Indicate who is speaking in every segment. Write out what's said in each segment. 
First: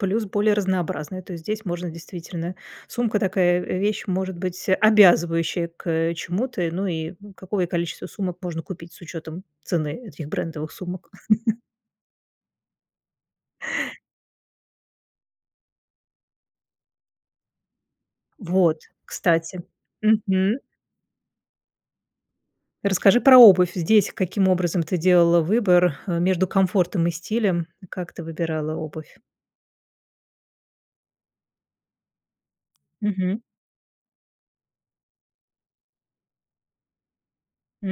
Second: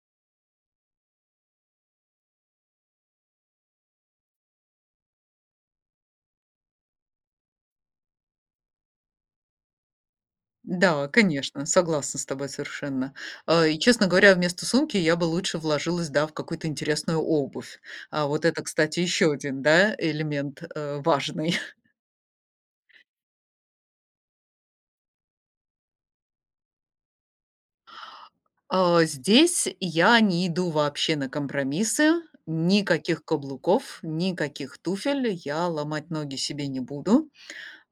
Speaker 1: Плюс более разнообразные. То есть здесь можно действительно сумка такая, э, вещь может быть обязывающая к, э, чему-то. Ну и какое количество сумок можно купить с учётом цены этих брендовых
Speaker 2: Да,
Speaker 1: сумок?
Speaker 2: конечно, согласна с тобой совершенно. Э, и, честно говоря, вместо сумки я бы лучше вложилась, да, в какую-то интересную обувь. А вот это,
Speaker 1: Вот.
Speaker 2: кстати, ещё
Speaker 1: Кстати.
Speaker 2: 1, да,
Speaker 1: Мгм.
Speaker 2: элемент, э, важный.
Speaker 1: Расскажи про обувь здесь, каким образом ты делала выбор, э, между комфортом и стилем? И как ты выбирала
Speaker 2: А,
Speaker 1: обувь?
Speaker 2: здесь я не иду вообще на компромиссы. Никаких
Speaker 1: Мгм.
Speaker 2: каблуков, никаких туфель. Я ломать ноги себе не буду.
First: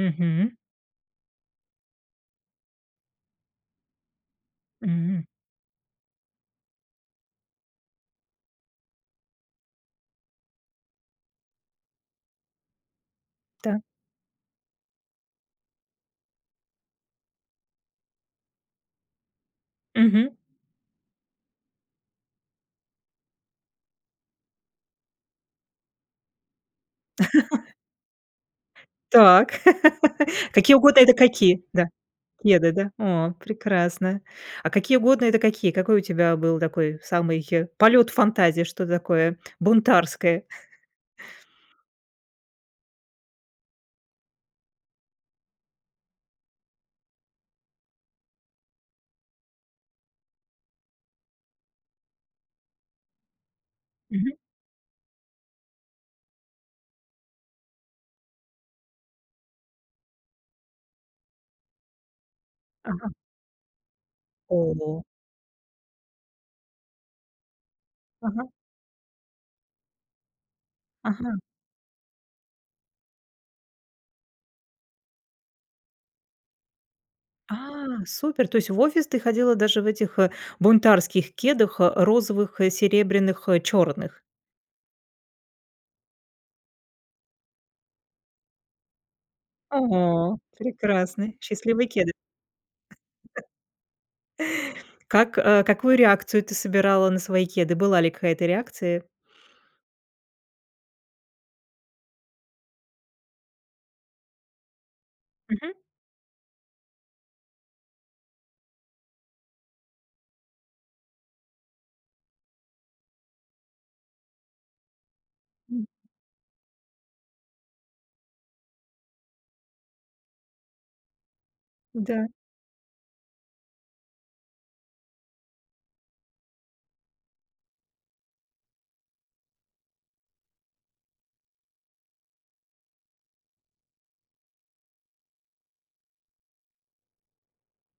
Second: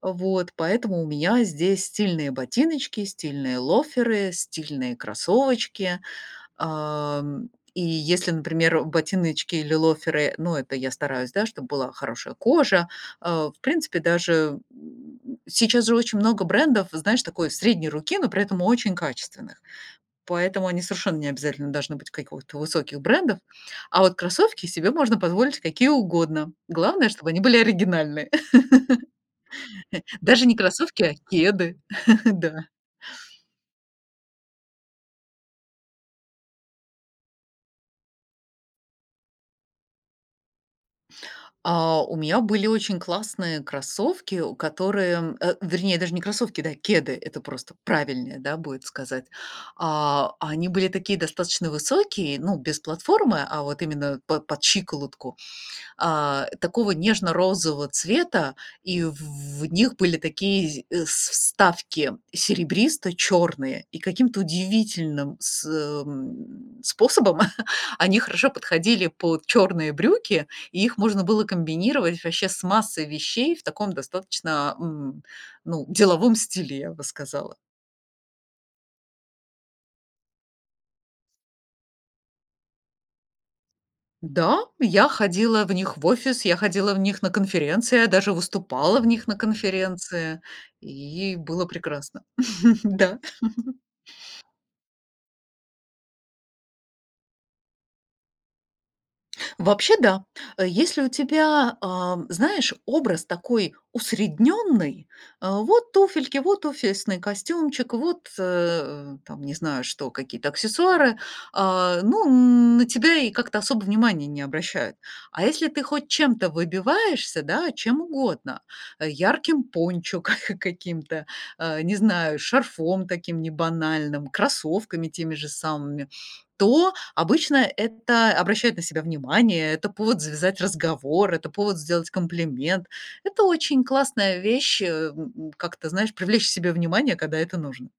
Speaker 2: Вот поэтому у меня здесь стильные ботиночки, стильные лоферы, стильные
Speaker 1: М.
Speaker 2: кроссовочки. Ам, и если, например, ботиночки или лоферы, ну, это я стараюсь, да, чтобы была хорошая кожа, э, в
Speaker 1: Да.
Speaker 2: принципе, даже, м, сейчас же очень много брендов, знаешь, такой средней руки, но при этом очень качественных,
Speaker 1: Мгм.
Speaker 2: поэтому они совершенно не обязательно должны быть какого-то высоких брендов, а вот кроссовки себе можно позволить какие угодно, главное, чтобы они были оригинальные.
Speaker 1: Так,
Speaker 2: Даже не
Speaker 1: какие угодно-
Speaker 2: кроссовки,
Speaker 1: это
Speaker 2: а
Speaker 1: какие?
Speaker 2: кеды.
Speaker 1: Да?
Speaker 2: Да.
Speaker 1: Кеды, да? О, прекрасно. А какие угодно- это какие? Какой у тебя был такой самый полёт фантазии, что-то такое бунтарское?
Speaker 2: А у меня были очень классные кроссовки, о которые э, вернее даже не кроссовки, да, кеды, это просто правильнее, да, будет сказать. А, они были такие достаточно высокие, ну, без платформы, а вот именно
Speaker 1: Мгм.
Speaker 2: под под щиколотку, а, такого нежно-розового цвета, и в в в них были такие зи с вставки
Speaker 1: Ага.
Speaker 2: серебристо-чёрные, и каким-то
Speaker 1: Ого!
Speaker 2: удивительным сы эм, способом они
Speaker 1: Ага.
Speaker 2: хорошо подходили под чёрные брюки, и их можно
Speaker 1: Ага.
Speaker 2: было комбинировать вообще с массой вещей в таком достаточно, м, ну, деловом стиле, я бы сказала.
Speaker 1: А, супер, то есть в офис ты ходила даже в этих, э, бунтарских кедах: э, розовых, э, серебряных, э, чёрных?
Speaker 2: Да, я ходила в них в офис, я ходила в них на конференции, я даже выступала в них на
Speaker 1: О!
Speaker 2: конференции, и
Speaker 1: Прекрасный,
Speaker 2: было
Speaker 1: счастливый кеды.
Speaker 2: прекрасно. Да.
Speaker 1: Как, э какую реакцию ты собирала на свои кеды? Была ли какая-то реакция?
Speaker 2: Вообще, да, э, если у тебя, а, знаешь, образ такой усредненный: э,
Speaker 1: Мгм.
Speaker 2: вот туфельки, вот офисный костюмчик, вот, э, там, не знаю, что, какие-то аксессуары- а, ну, на тебя и как-то особо внимания не обращают. А если ты
Speaker 1: Мгм.
Speaker 2: хоть чем-то выбиваешься, да, чем угодно: ярким пончо ка каким-то, э, не
Speaker 1: Да.
Speaker 2: знаю, шарфом таким небанальным, кроссовками теми же самыми- то обычно это обращает на себя внимание, это повод завязать разговор, это повод сделать комплимент. Это очень классная вещь, э, м, как-то, знаешь, привлечь к себе внимание, когда это нужно.